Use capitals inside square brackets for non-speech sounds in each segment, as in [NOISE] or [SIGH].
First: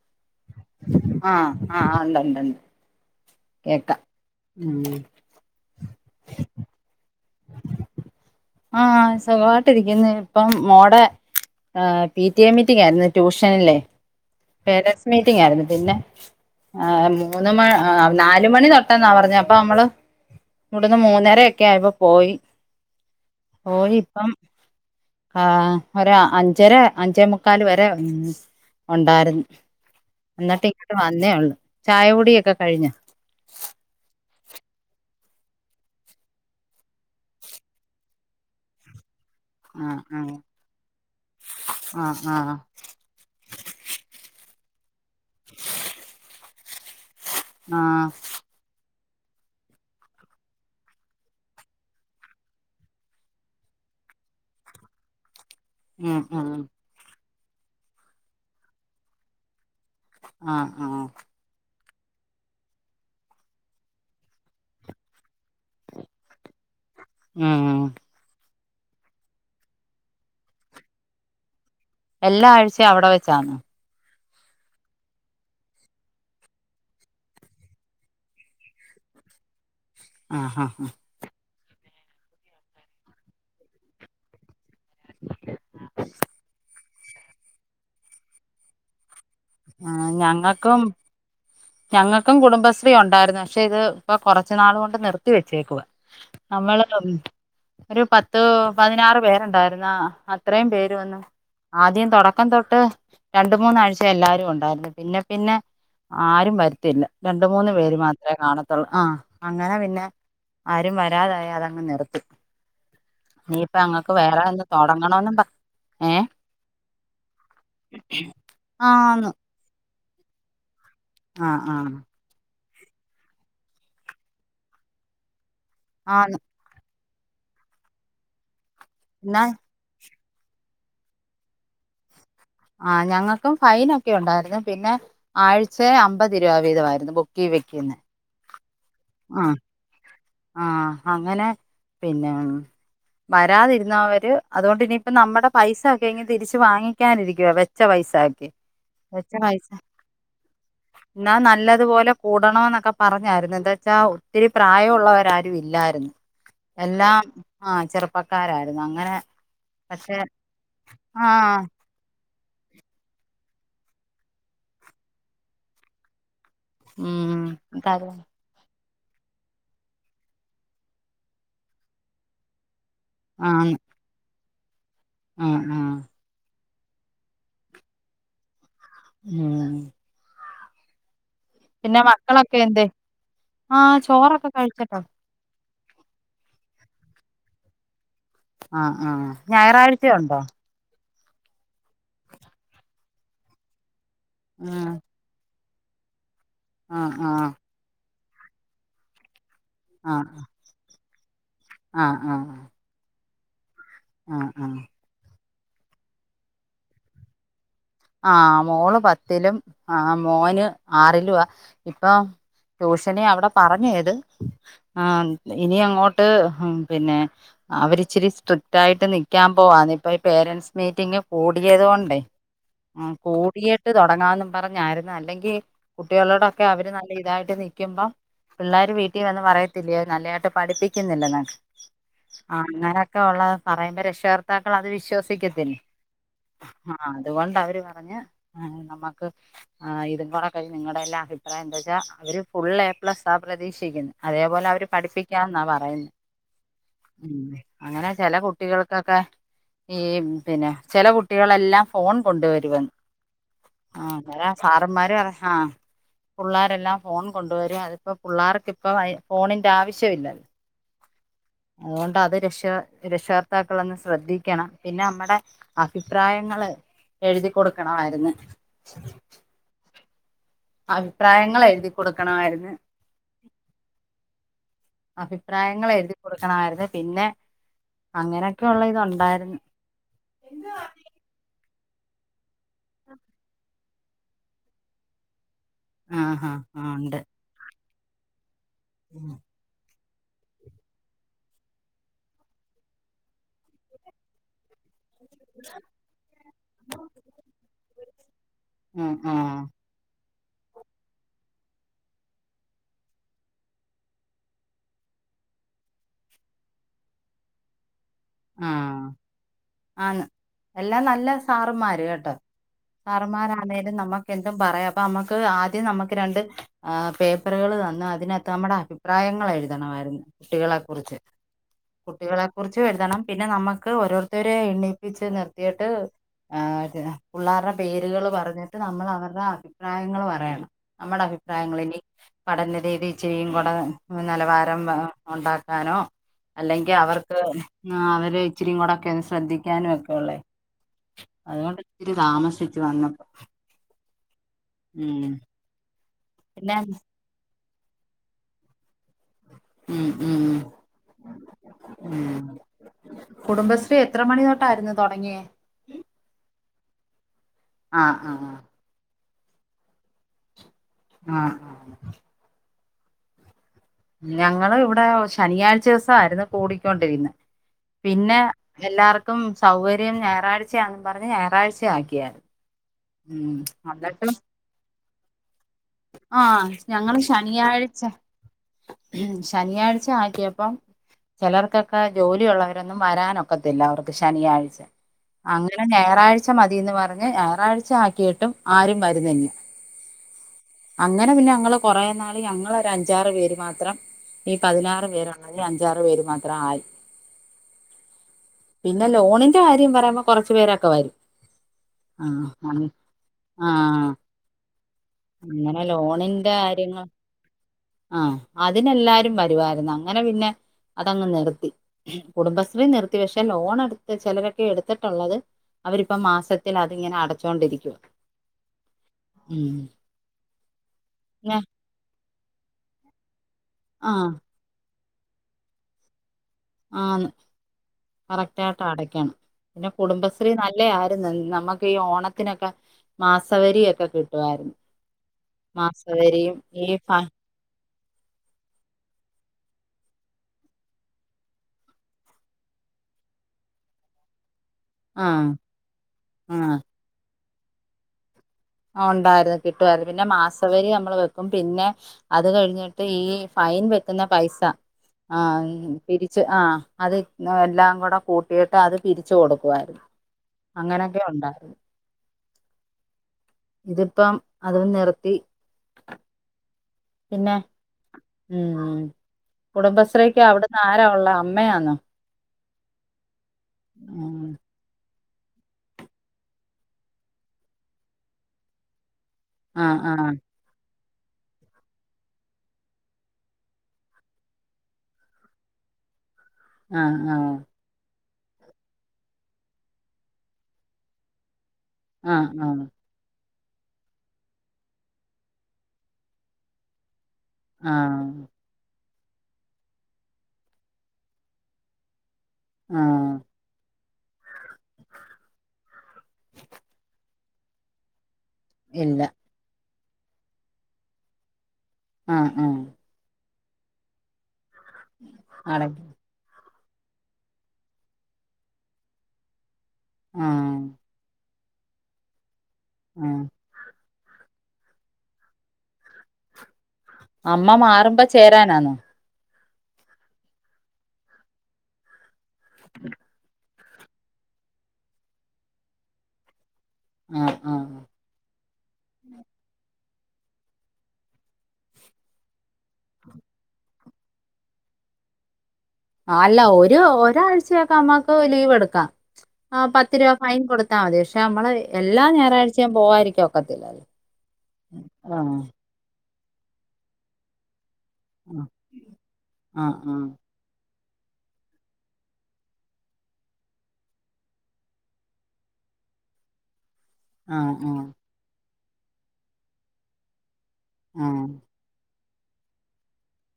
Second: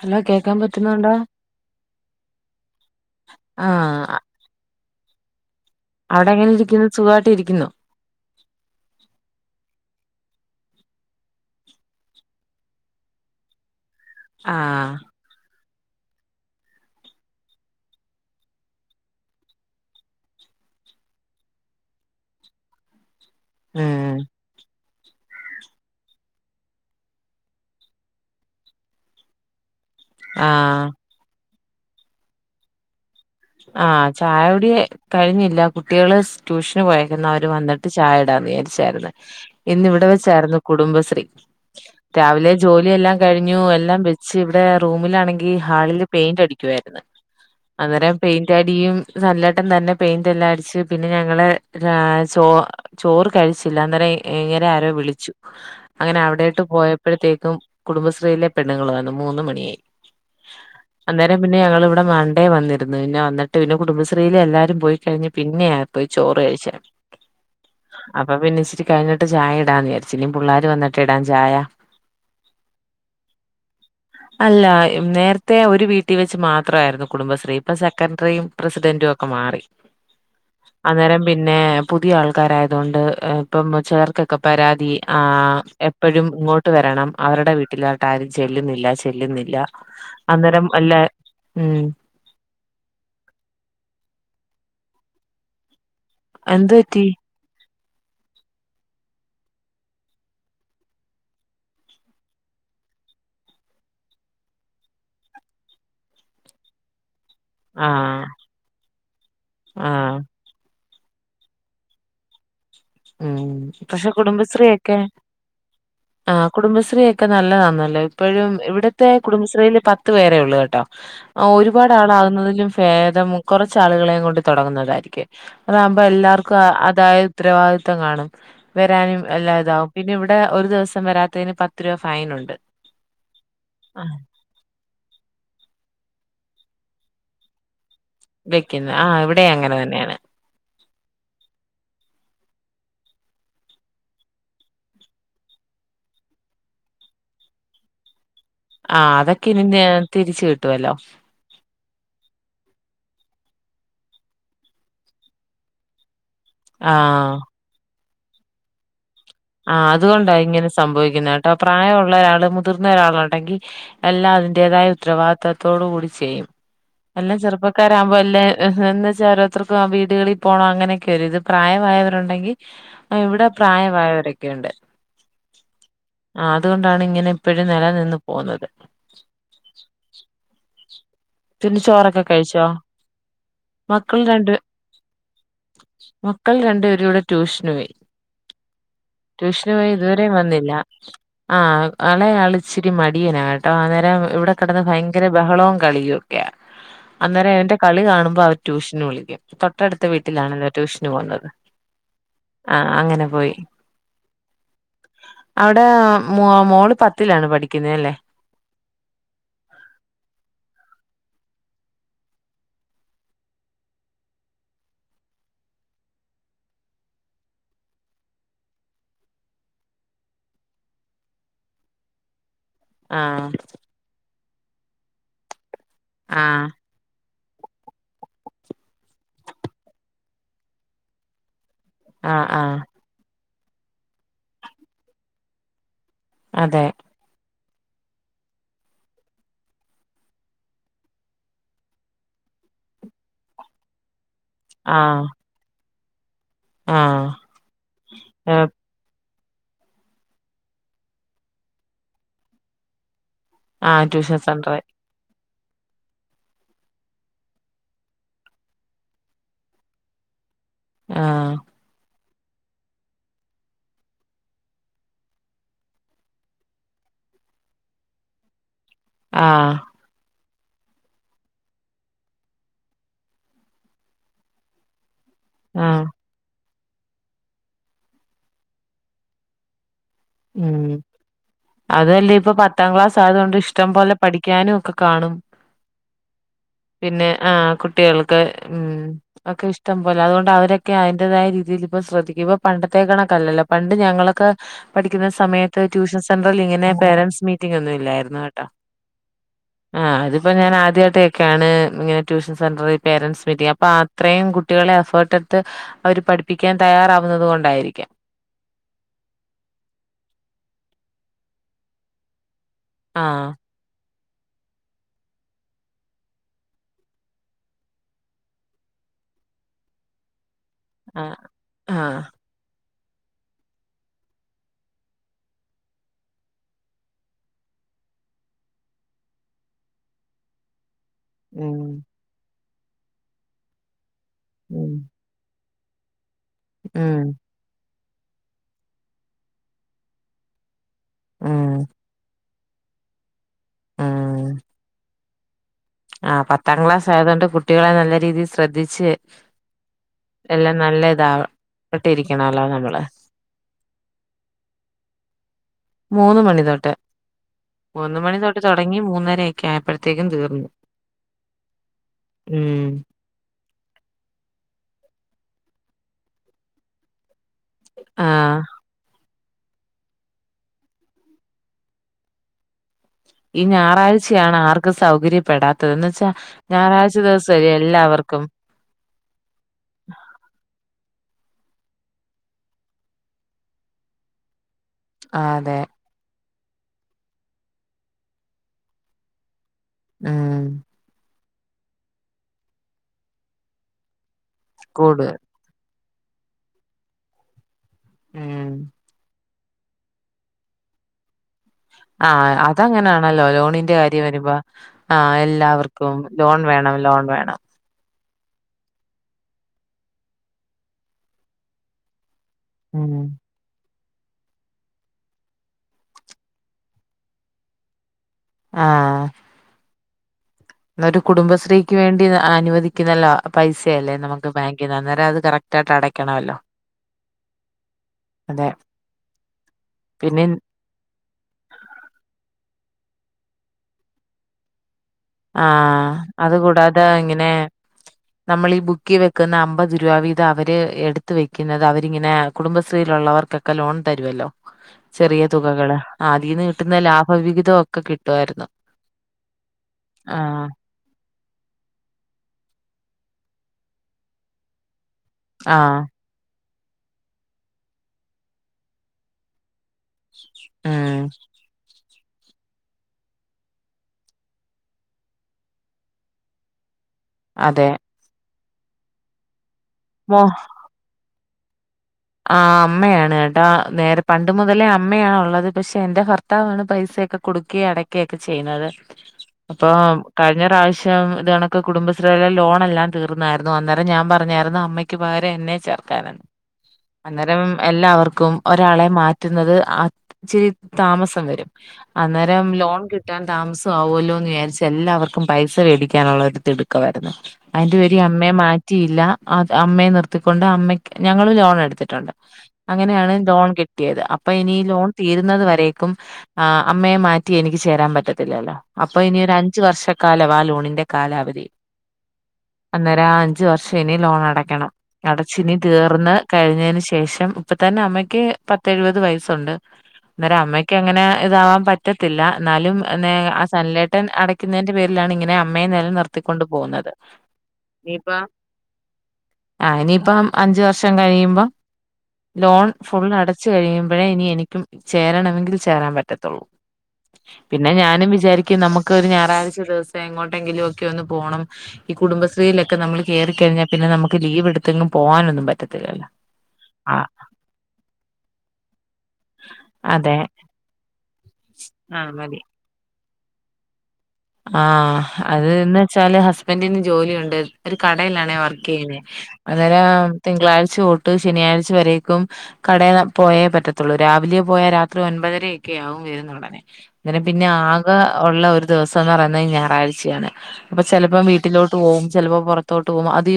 Hello കേ ആഹ് ആഹ് ഉണ്ടണ്ട്ണ്ട് കേക്കാ ആഹ് അവിടെ എങ്ങനെ ഇരിക്കുന്നു സുഖമായിട്ട് ഇരിക്കുന്നോ ആഹ് സുഖമായിട്ടിരിക്കുന്നു ഇപ്പം മോടെ ആ ഹ പി ടി എ മീറ്റിംഗ് ആയിരുന്നു ട്യൂഷന്ല് ആഹ് പേരൻറ്സ് മീറ്റിംഗ് ആയിരുന്നു പിന്നെ ആഹ മൂന്ന് മ നാല് മണി തൊട്ടെന്നാ പറഞ്ഞത് അപ്പൊ നമ്മള് ഇവിടുന്ന് മൂന്നര ഒക്കെ ആയപൊ പോയി പോയി ഉം ഇപ്പം ആഹ ഒര അഞ്ചര അഞ്ചേ മുക്കാല് വരെ നിന്ന് ഉണ്ടായിരുന്നു ന്നിട്ട് ആഹ് ഇങ്ങോട്ട് വന്നേ ഉള്ളു ചായകുടിയൊക്കെ കഴിഞ്ഞ ആഹ് ചായഉടി കഴിഞ്ഞില്ല കുട്ടികള് ട്യൂഷന് പോയേക്കുന്ന് അവര് വന്നിട്ട് ചായടാന്ന് വിചാരിച്ചായിരുന്നു ഇന്ന് ആഹ് ഇവിടെ ആഹ് വെച്ചായിരുന്നു കുടുംബശ്രീ ആഹ് രാവിലെ ആഹ് ജോലിയെല്ലാം കഴിഞ്ഞു എല്ലാം ഇവിടെ റൂമിലാണെങ്കി ഹാളില് പെയിന്റ് അടിക്കുവാരുന്നു ആഹ് അന്നേരം യിന്റടിയും നല്ലാട്ടം തന്നെ പെയിന്റ് എല്ലാം അടിച്ച് പിന്നെ ഞങ്ങളെ ചോ ചോറ് കഴിച്ചില്ല അന്നേരം ഇങ്ങേരെ ആരോ വിളിച്ചു ഉം അങ്ങനെ ഉം അവിടെയിട്ട് പോയപ്പോഴത്തേക്കും കുടുംബശ്രീയിലെ പെണ്ണുൾ വന്നു മൂന്ന മണിയായി ആഹ ആഹ് അന്നേരം പിന്നെ ഞങ്ങളിവിടെ മണ്ടേ വന്നിരുന്നു ടന്ന് പിന്നെ വന്നിട്ട് പിന്നെ കുടുംബശ്രീൽ എല്ലാരും പോയി കഴിഞ്ഞ് പിന്നെയാ പോയി ചോറ് കഴിചെ ഉം ഉം അപ്പൊ പിന്നെച്ചിരി കഴിഞ്ഞിട്ട് ചായ ഇടാന്ന് വിചാരിച്ച ഇനീ പുള്ളാര് വന്നിട്ട് ഇടാൻ ചായാ എല്ലാ ആഴ്ചയും അവിടെ വെച്ചാണോ അല്ല നേരത്തെ ഒരു വീട്ടി വെച്ച് മാത്രാരുന്നു കുടുംബശ്രീ ഇപ്പ സെക്രട്ടറിയും പ്രസിഡന്റും ഒക്കെ മാറി ആഹ് ആഹ് അന്നേരം പിന്നെ പുതിയ ആൾക്കാരായതുകൊണ്ട് ഇപ്പം ചെലോർക്കൊക്കെ പരാതി ആഹ എപ്പോഴും ഇങ്ങോട്ട് വരണം അവരുടെ വീട്ടിലോട്ട് ആരും ചെല്ലുന്നില്ല ചെല്ലുന്നില്ല ല്ല ആഹ് അന്നേരം അല്ലെ ഉം അങ്ങക്കും കുടുംബശ്രീ ഉണ്ടായിരുന്നു പക്ഷെ ഇത് ഇപ്പൊ കുറച്ചു നാൾ കൊണ്ട് നിർത്തി വെച്ചേക്കുവ എന്ത് നമ്മളത് പറ്റി ഉം ഒരു പത്ത് പതിനാറ് പേരുണ്ടായിരുന്നാ അത്രയും പേര് വന്നു ആദ്യം തുടക്കം തൊട്ട് രണ്ട് മൂന്നാഴ്ച എല്ലാരും ഉണ്ടായിരുന്നു പിന്നെ പിന്നെ ആരും വരുത്തില്ല രണ്ട് മൂന്ന് പേര് ആഹ് മാത്രേ കാണതൊള്ളൂ ആഹ അങ്ങനെ പിന്നെ ആഹ് ആരും വരാതായി അതങ്ങ് നിർത്തി ഉം നീയിപ്പ പക്ഷെ അങ്ങക്ക് വേറെ ഒന്ന് കുടുംബശ്രീ ഒക്കെ തുടങ്ങണോന്നും പറ ഏഹ് ആഹ് കുടുംബശ്രീയൊക്കെ നല്ല താന്നല്ലോ ഇപ്പോഴും ഇവിടത്തെ ആന്ന് കുടുംബശ്രീൽ പത്ത് പത്ത് പേരെ ഉള്ളൂ കേട്ടോ ആഹ് ഒരുപാട് ആഹ് ആളാകുന്നതിലും ഭേദം കുറച്ചാളുകളെയും കൊണ്ട് തുടങ്ങുന്നതായിരിക്കും അതകുമ്പോ ആന്ന് എല്ലാവർക്കും അതായ ഉത്തരവാദിത്വം കാണും വരാനും എന്നാ എല്ലാ ഇതാവും പിന്നെ ഇവിടെ ഒരു ദിവസം വരാത്തതിന് പത്ത് രൂപ ഫൈൻ ഉണ്ട് ആഹ് ഞങ്ങക്കും ഫൈനൊക്കെ ഉണ്ടായിരുന്നു പിന്നെ ആഴ്ച അമ്പത് രൂപ വീതമായിരുന്നു ബുക്കി വെക്കുന്നെ വെക്കുന്നേ ആഹ ഇവിടെ ആഹ് അങ്ങനെ തന്നെയാണ് ആഹ് അങ്ങനെ പിന്നെ വരാതിരുന്നവര് അതുകൊണ്ട് ഇനിയിപ്പ നമ്മുടെ പൈസ ഒക്കെ ഇങ്ക് തിരിച്ച് വാങ്ങിക്കാനിരിക്കുവ വെ വച്ച പൈസാക്കെ ആഹ് അതൊക്കെ ഇതിഞ്ഞെ തിരിച്ചു കിട്ടുവല്ലോ ന്നാ നല്ലതുപോലെ കൂടണോന്നൊക്കെ പറഞ്ഞായിരുന്നു എന്താച്ചാ ഒത്തിരി പ്രായവുള്ളവരെ പ്രായമായവര് ആരും ഇല്ലായിരുന്നു എല്ലാം ആഹ് ആഹ് ചെറുപ്പക്കാരായിരുന്നു അങ്ങനെ ആഹ് പക്ഷെ അതുകൊണ്ടാ ഇങ്ങനെ സംഭവിക്കുന്നേട്ടോ ആഹ് പ്രായവുള്ള ഒരാള് മു മുതിർന്ന ഒരാളുണ്ടെങ്കിൽഎല്ലാം അതിൻ്റേതായ ഉത്തരവാദിത്തത്തോടു കൂടി ചെയ്യും. വല്ല ഉം ആഹ് ചെറുപ്പക്കാരാവുമ്പോ എല്ലാ ഇഹ്ന്ന ചാറ് അത്രക്കും ആ വീടുകളിൽ പോണോ അങ്ങനെയൊക്കെ വെരും, ഇത് പ്രായമായവരുണ്ടെങ്കി ഏഹ് എവിടെ പ്രായമായവരൊ ക്കെയുണ്ട്. ആഹ് ആഹ് ആഹ് അതുകൊണ്ടാണ് ഇങ്ങനെ ഇപ്പഴും നെല നിന്നു പോകുന്നത് ഹ്മ്മ് പിന്നെ ചോറൊക്കെ മക്കളൊക്കെ കഴിച്ചോ എന്തെ ആഹ് ചോറൊക്കെ കഴിക്ക മക്കള് രണ്ടുപേരും ഇവടെ ട്യൂഷന് പോയി. ആഹ് ആഹ് ട്യൂഷന് പോയി ഇതുവരെ ഞായറാഴ്ചയുണ്ടോ വന്നില്ല ആഹ് എളെ ആള് ഇച്ചിരി മടിയനാ കേട്ടോ അന്നേരം ഇവടെ കെടന്ന് ആഹ് ഭയ ങ്കര ബഹളും കളിയൊക്കെയാ ആഹ് ആഹ് അന്നേരം ഇവന്റെ കളി കാണുമ്പോൾ അവ ട്യൂഷന് വിളിക്കും തൊട്ടട്ത്ത ആഹ് വീട്ടിലാണ് ഇവര് ട്യൂഷന് പോകുന്നത് ആഹ് ആഹ്. ആഹ് അങ്ങനെ പോയി ആഹ് ആഹ്. അവടെ മോ മോള് പത്തിലാണ് പഠിക്കുന്നല്ലേ ആഹ് മോള് പത്തിലും ആഹ് മോന് ആറിലുവാ ഇപ്പം ട്യൂഷന് അവടെ പറഞ്ഞേയ്ത് ആഹ് ഇനി അങ്ങോട്ട് പിന്നെ അവരിച്ചിരി സ്ട്രിക്റ്റായിട്ട് നിക്കാ പോവാന്ന് ഇപ്പ ഈ പേരൻസ് മീറ്റിംഗ് കൂടിയത് കൊണ്ടേ ഹ്മ്മ് ആഹ് കൂടിയിട്ട് തൊടങ്ങാന്നും പറഞ്ഞായിരുന്നു അല്ലെങ്കി കുട്ടികളോടൊക്കെ ആഹ് അവര് നല്ല ഇതായിട്ട് നി നിക്കുമ്പം പിള്ളേര് വീട്ടിൽ വന്ന് പറയത്തില്ലയോ നല്ലതായിട്ട് പഠിപ്പിക്കുന്നില്ലെന്ന് ആഹ് ആഹ് അങ്ങനെ ഒക്കെ ഉള്ള പറയുമ്പ രക്ഷാകർത്താക്കൾ അത് വിശ്വസിക്കത്തില്ലേ അതെ ആഹ് അതുകൊണ്ട് അവര് പറഞ്ഞ് ഏഹ് നമ്മക്ക് ആഹ് ഇതും കൂടെ കഴിഞ്ഞ് നിങ്ങളുടെ എല്ലാം അഭിപ്രായം എന്താ വച്ചാ അവര് ഫുള്ളെ എപ്ലസ്സാ പ്രതീക്ഷിക്കുന്നേ അതേപോലെ അവര് ആഹ് പഠിപ്പിക്കാ എന്നാ പറയുന്നെ, ആഹ് ഹ്മ്മ് അങ്ങനെ ചെല ഏഹ് കുട്ടികള് ൾക്കൊക്കെ, ഈ പിന്നെ ചെല കുട്ടികളെല്ലാം ഫോൺ കൊണ്ടുവരുവെന്ന് ആഹ് ട്യൂഷൻ അന്നേരം സെന്ററ് സാറമ്മാര് പറഞ്ഞ് ആഹ് പുള്ളേരല്ലാം ഫോൺ കൊണ്ട് വരാ അതിപ്പം പിള്ളേർക്ക്പ്പം അയ് ഫോണിന്റെ ആവശ്യമില്ലല്ലോ ആഹ്. അതുകൊണ്ട് അത് രക്ഷ രക്ഷകർത്താക്കളൊന്ന് ശ്രദ്ധിക്കണം. പിന്നെ നമ്മടെ അഭിപ്രായങ്ങള് എഴുതി കൊടുക്കണമായിരുന്ന് ആഹ്. അഭിപ്രായങ്ങള് എഴുതി കൊടുക്കണമായിരുന്ന്. അഭിപ്രായങ്ങള് ആഹ് എഴുതി കൊടുക്കണമായിരുന്ന്. പിന്നെ അങ്ങനൊക്കെയുള്ള ഇത് ഉണ്ടായിരുന്ന്. ഹ്മ്മ്, അതുവല്ല ഇപ്പ പത്താം ക്ലാസ് ആയതു കൊണ്ട് ഇഷ് ട്ടം പോലെ പഠിക്കാനും ഒക്കെ കാണും. ആഹാ ആ ഉണ്ട് പിന്നെ ആഹ് കു ട്ടികൾക്ക് ഹ്മ്മ് ഒക്കെ ഇഷ് ട്ടം പോലെ അതോണ്ട് അവരൊക്കെ അയിന്റേതായ രീതിയിപ്പ ശ്രദ്ധിക്കും. ഇപ്പ പണ്ടത്തേ കണക്കല്ലല്ലോ പണ്ട് ഞങ്ങളൊക്കെ പഠിക്കുന്ന സമയത്ത് ട്യൂഷൻ സെന്ററിലിങ്ങനെ പേരൻസ് മീറ്റിംഗ് ഒന്നും ഇല്ലായിരുന്നു കേട്ടോ ഉം ആഹ് ആഹ് ഇതിപ്പ ഞാൻ ആദ്യായിട്ട് കേക്കാണ് ഇങ്ങനെ ട്യൂഷൻ സെന്ററിൽ പേരൻസ് മീറ്റിംഗ് അപ്പാ ത്രേം കുട്ടികളെ എഫെട്ട്ട്ത്ത് അവര് പഠിപ്പിക്കാൻ തയ്യാറാവുന്നത് കൊണ്ടായിരിക്കാം ആഹ് ആന്ന് എല്ലാം നല്ല സാറമാര് കേട്ടോ ആഹ് മാരാണേിലും നമ്മുക്ക് എന്തും പറയാം അപ്പൊ നമ്മക്ക് ആദ്യം നമ്മക്ക് രണ്ട് ആഹ് പേപ്പറ്കൾ തെന്ന് അതിനകത്ത് നമ്മളെ അഭിപ്രായങ്ങൾ എഴ്തണമായിരുന്നു കുട്ടികളെ കുറിച്ച് ആഹ് ആഹ് കുട്ടികളെ കുറിച്ച് എഴുതണം പിന്നെ നമ്മക്ക് ഓരോര്ത്ത ത്തരെ എണീപ്പിച്ച് നിർത്തീട്ട് ആഹ് അതെ പിള്ളേരുടെ പേരുകൾ പറഞ്ഞിട്ട് നമ്മൾ അവര്ടെ അഭിപ്രായങ്ങൾ പറയണം നമ്മടെ ഉം അഭിപ്രായങ്ങള് ഇനി പഠന രീതി ചെയ്യുമ്പള് നിലവാരം ഉം ഏ ഉണ്ടാക്കാനോ അല്ലെങ്കി ഉം അവർക്ക് അവര് ഇച്ചിരി കൂടെക്കെ ശ്രദ്ധിക്കാനും ഒക്കെ ഉള്ളേ ഉം അത്കൊണ്ട് ഇത്തിരി താമസിച്ചു വന്നപ്പോ ഉം ഉം ആഹ് പിന്നെ പത്താം ക്ലാസ് ആയതോണ്ട് കുട്ടികളെ നല്ല രീതിയിൽ ശ്രദ്ധിച്ച് ഉം ഉം എല്ലാം നല്ല ഇതാവ [UNINTELLIGIBLE] ഉം ഇരിക്കണല്ലോ നമ്മള് കുടുംബശ്രീ എത്ര മണിത്തൊട്ടായിരുന്നു തൊടങ്ങിയേ മൂന്ന് മണി തൊട്ട് ആ മൂന്ന് ആ മണി തൊട്ട് തുടങ്ങി മൂന്നരയൊക്കെ ആയപ്പോഴത്തേക്കും തീർന്നു ആഹ് ഉം ഞങ്ങള് ഇവിടെ ശനിയാഴ്ച ദിവസായിരുന്നു കൂടിക്കൊണ്ടിര്ന്നത് പിന്നെ ആഹ് എല്ലാർക്കും സൗകര്യം ഞായറാഴ്ച്ചയാന്ന് പറഞ്ഞ് ഞായറാഴ്ച്ചയാക്കിയാര് ഈ ഞായറാഴ്ച്ചയാണ് ആർക്കും സൗകര്യപ്പെടാത്തത് എന്ന് വെച്ചാ ആഹ് ഞായറാഴ്ച ദിവസെ എല്ലാവർക്കും ശനിയാഴ്ച്ച ആക്കിയപ്പം ചെലർക്കൊക്കെ ജോലിയുള്ളവരൊന്നും വരാനൊക്കത്തില്ല അവർക്ക് ശനിയാഴ്ച്ച ആഹ് അതെ അങ്ങനെ ഞായറാഴ്ച്ച മതിന്ന് പറഞ്ഞ് ഞായറാഴ്ച്ച ആക്കിയിട്ടും ആരും വര്ന്നില്ല ഉം അങ്ങനെ പിന്നെ ഞങ്ങള് കൊറെ നാള് ഞങ്ങളോര് അഞ്ചാറ് പേര് മാത്രം ഈ പതിനാറ് കൂടുതൽ പേരുള്ളതില് അഞ്ചാറ് പേര് മാത്ര ആയി ഉം പിന്നെ ലോണിന്റെ കാര്യം പറയുമ്പോ കൊറച്ച് പേരൊക്കെ വരും ആഹ് അ അതങ്ങനാണല്ലോ ലോണിന്റെ ആഹ് കാര്യം വരുമ്പോ ആഹ് അങ്ങനെ എല്ലാവർക്കും ലോൺ വേണം ലോൺ വേണം ആ ഹ് അതിനെല്ലാരും വരുവായിരുന്നു അങ്ങനെ പിന്നെ അതങ്ങ് നിർത്തി കുടുംബസ് ശ്രീ നിർത്തി ഉം പക്ഷെ ലോൺ എടുത്ത് ചെലരൊക്കെ എട്ത്തിട്ട്ള്ളത് അവരിപ്പ മാസത്തിൽ അതിങ്ങനെ അട ച്ചൊണ്ടിരിക്കുക ആഹ് ഉം ഒരു പിന്നെ കുടുംബശ്രീക്ക് വേണ്ടി അനുവദിക്കുന്നല്ല പൈസയല്ലേ ആഹ് നമുക്ക് ബേ [UNINTELLIGIBLE] അന്നേരം അത് കറക്റ്റായിട്ട് അടയ്ക്കണമല്ലോ ആന്ന് അതെ കറക്റ്റായിട്ട് അടക്കണം പിന്നെ പിന്നെ കുടുംബശ്രീ ന ല്ലേ ആയിരുന്നു നമുക്ക് ഈ ഓണത്തിനൊക്കെ മാസവെരിയൊക്കെ കിട്ടുവായിരുന്നു ആഹ് മാസവെരിയും ഈ ഫ നമ്മള് ഈ ബുക്കി വെക്കുന്ന അമ്പത് രൂപ വീതം അവര് എട്ത്ത് വെക്കുന്നത് അവരിങ്ങനെ കുടുംബശ്രീല്ള്ളവർക്ക് ക്കെ ലോൺ തരുവല്ലോ ചെറിയ ആഹ് തുകകള് ആഹ് അതീന്ന് കിട്ടുന്ന ലാഭവിഹിതം ഒക്കെ കിട്ടുവായിരുന്നു ആഹ് ഉണ്ടായിരുന്നു കിട്ടുവായിരുന്നു പിന്നെ ആഹ് മാസവരി നമ്മള് വെ പിന്നെ അത് കഴിഞ്ഞിട്ട് ഈ ഫൈൻ വെക്കുന്ന പൈസ ആ ആഹ് അത് എല്ലാം കൂടെ കൂട്ടിയിട്ട് അത് പിരിച്ച് കൊടുക്കുമായിരുന്നു ഉം അങ്ങനൊക്കെ ഉണ്ടായി ഇതിപ്പം അത് നിർത്തി പിന്നെ അതെ ഉ മോ കുടുംബശ്രീക്ക് അവിടന്ന് ആരാ ഉള്ള അമ്മയാന്നോ ആ അമ്മയാണ് കേട്ടാ നേരെ ഉം. പണ്ട് മുതലേ അമ്മയാണള്ളത് പക്ഷെ എന്റെ ഭർത്താവാണ് പൈസൊക്കെ കൊടുക്കെ അടക്കെക്കെ ചെയ്യുന്നത് ആ അപ്പൊ ആ അതിനഞ്ഞൊവശ്യം ഇ കണക്ക് കുടുംശീളെ ലോണെല്ലാം തീർന്നായിരുന്നു അന്നേരം ഞാൻ പറഞ്ഞായിരുന്നു അമ്മയ്ക്ക് ക്ക് പകരം എന്നെ ചേർക്കാണ് ആ ആ അന്നേരം എല്ലാവർക്കും ഒരാളെ മാറ്റുന്നത് അച്ചിരി താമസം വരും ആ അന്നേരം ലോൺ കി കിട്ടാൻ താമസം ആവുല്ലോ എന്ന് വിചാരിച്ചു എല്ലാവർക്കും പൈസ മേടിക്കാനുള്ളൊരുതിടുക്കമായിരുന്നു ആ ആ അയ്ന്റെ പേരി അമ്മയെ മാറ്റിയില്ല അമ്മയെ നിർത്തിക്കൊണ്ട് അമ്മക്ക് ഞങ്ങള്ലോൺ എടുത്തിട്ടുണ്ട് ആ അങ്ങനെയാണ് ഡോൺ ക്കിട്ട.. കിട്ടിയത് അപ്പൊ ഇനി ലോൺ തീരുന്നത് വരേക്കും ആ അമ്മയെ മാറ്റി എനിക്ക് ചേരാൻ പറ്റത്തില്ലല്ലോ ഇല്ല അപ്പ ഇനി ഒരു അഞ്ച വർഷക്കാലവാ ലൊണിന്റെ കാലാവധി ഉം ഉം അന്നേരം അഞ്ചു വർഷം ഇനി ലോൺ അടക്കണം അടച്ചിനി അട തീർന്ന് കഴിഞ്ഞെ.. ശേഷം ഇപ്പ തന്നെ അമ്മയ്ക്ക് പത്ത എഴുപത് വയസുണ്ട് ആ അന്നേരം അമ്മയ്ക്ക് അങ്ങനെ ഇതാവാൻ പറ്റത്തില്ല എന്നാലും ആ നെ... നലേട്ടൻ അടയ്ക്കുന്നതിന്റെ പേരിലാണ് ഇങ്ങനെ അമ്മയെ നെലനിർത്തിക്കൊണ്ടു പോകുന്നത് അമ്മ മാറുമ്പോ ഇനിയിപ്പ ചേരാനാന്നോ ആ ഇനിയിപ്പം അഞ്ച വർഷം കഴിയുഭം ലോൺ ഫുള്ള് അടച്ചു കഴിയുമ്പോഴേ ഇനി എനിക്കും ചേരണമെങ്കിൽ ചേരാൻ പറ്റത്തുള്ളൂ ആ പിന്ന ആ ആ പിന്നെ ഞാനും വിചാരിക്കും നമുക്ക് ഒരു ഞായറാഴ്ച ദിവസം എങ്ങോട്ടെങ്കിലും ഒക്കെ ഒന്ന് പോണം ഈ കുടുംബശ്രീയിലൊക്കെ നമ്മൾ കേറികയിഞ്ഞാ പിന്നെ നമുക്ക് ലീവ് എടുത്തെങ്ങും പോവാനൊന്നും പറ്റില്ല ആഹ് അല്ല ഒരു ഒരാഴ്ചയൊക്കെ അമ്ക്ക് ലീവ് എടുക്കാം ആ പത്ത് രൂപ അതെ ഫൈൻ കൊടുത്താമതി പക്ഷെ നമ്മള് ആ എല്ലാം മതി ഞായറാഴ്ച വിൻ പോവായിരിക്കും ഒക്കത്തില്ല ആ അത്ന്ന് വെച്ചാല് ഹസ്ബൻറിന് ജോലിയുണ്ട് ഒരു കടയിലാണ് വ ർക്ക് ചെയ്യത ആഹ് അന്നേരം ആഹ്. തിങ്കളാഴ്ച തൊട്ട് ശനിയാഴ്ച വരേക്കും കടയ പോയേ പറ്റത്തുള്ളൂ രാവിലെ പോയാൽ രാത്രി ഒൻപതരൊക്കെ ആകും വരുനണ്ടന ടനെ ഇങ്ങെ പിന്നെ ആഹ് ആഹ്. ആകെ ഉള്ള ഒരു ദെവസം എന്ന് പറയുന്നത് ഞായറാഴ്ചയാണ് അപ്പൊ ചെലപ്പോം ആഹ്. വീട്ടിലോട്ട് ചെലപ്പം പോകും ചെലപ്പോ പുറത്തോട്ട് പോകും അത്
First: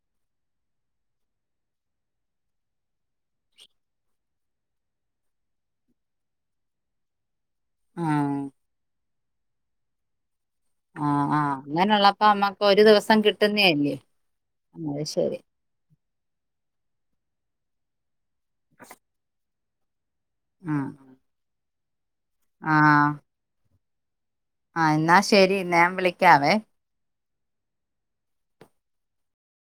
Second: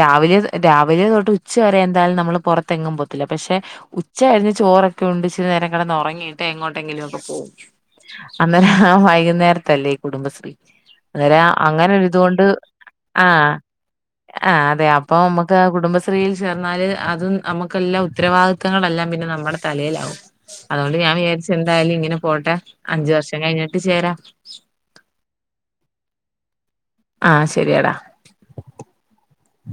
രാവിലെ രാവിലെ തൊട്ട് ഉച്ച വരെ എന്തായാലും നമ്മള് പുറത്തെങ്ങും പോത്തില്ല പക്ഷെ ഉച്ച കഴിഞ്ഞ ചോറൊക്കെ ഉണ്ട് ഇച്ചിരി നേരം കകെടന്നൊരാങ്ങിയിട്ട് റങ്ങിയിട്ട് എങ്ങോട്ടെങ്കിലുക്കെ പോകും ആഹ്. അന്നേര വൈകുന്നേരത്തെല്ലേ ഈ കുടുംബശ്രീ ആഹ് അരാ ആഹ്. അങ്ങനെ അങ്ങനെയുള്ളപ്പോ തൊണ്ട് നമ്മക്ക് ഒരു ദിവസം ആഹ് കിട്ടുന്നയല്ലേ. ആഹ് അതെ അത് അപ്പൊ ശരി. നമ്മ കുടുംബശ്രീയിൽ ചേർന്നാല് അതും നമുക്കെല്ലാ ഉത്തരവാദിത്വങ്ങളെല്ലാം പിന്നെ നമ്മുടെ തലയിലാവും ആഹ്. അതൊണ്ട് ഞാൻ വിചാരിച്ച എന്തായാലും ഇങ്ങനെ പോട്ടെ അഞ്ച ആഹ്. വർഷം കഴിഞ്ഞിട്ട് ചേരാ ആഹ് എന്നാ ശരി നാൻ വിളിക്കാവേ ആഹ് ശരിയടാ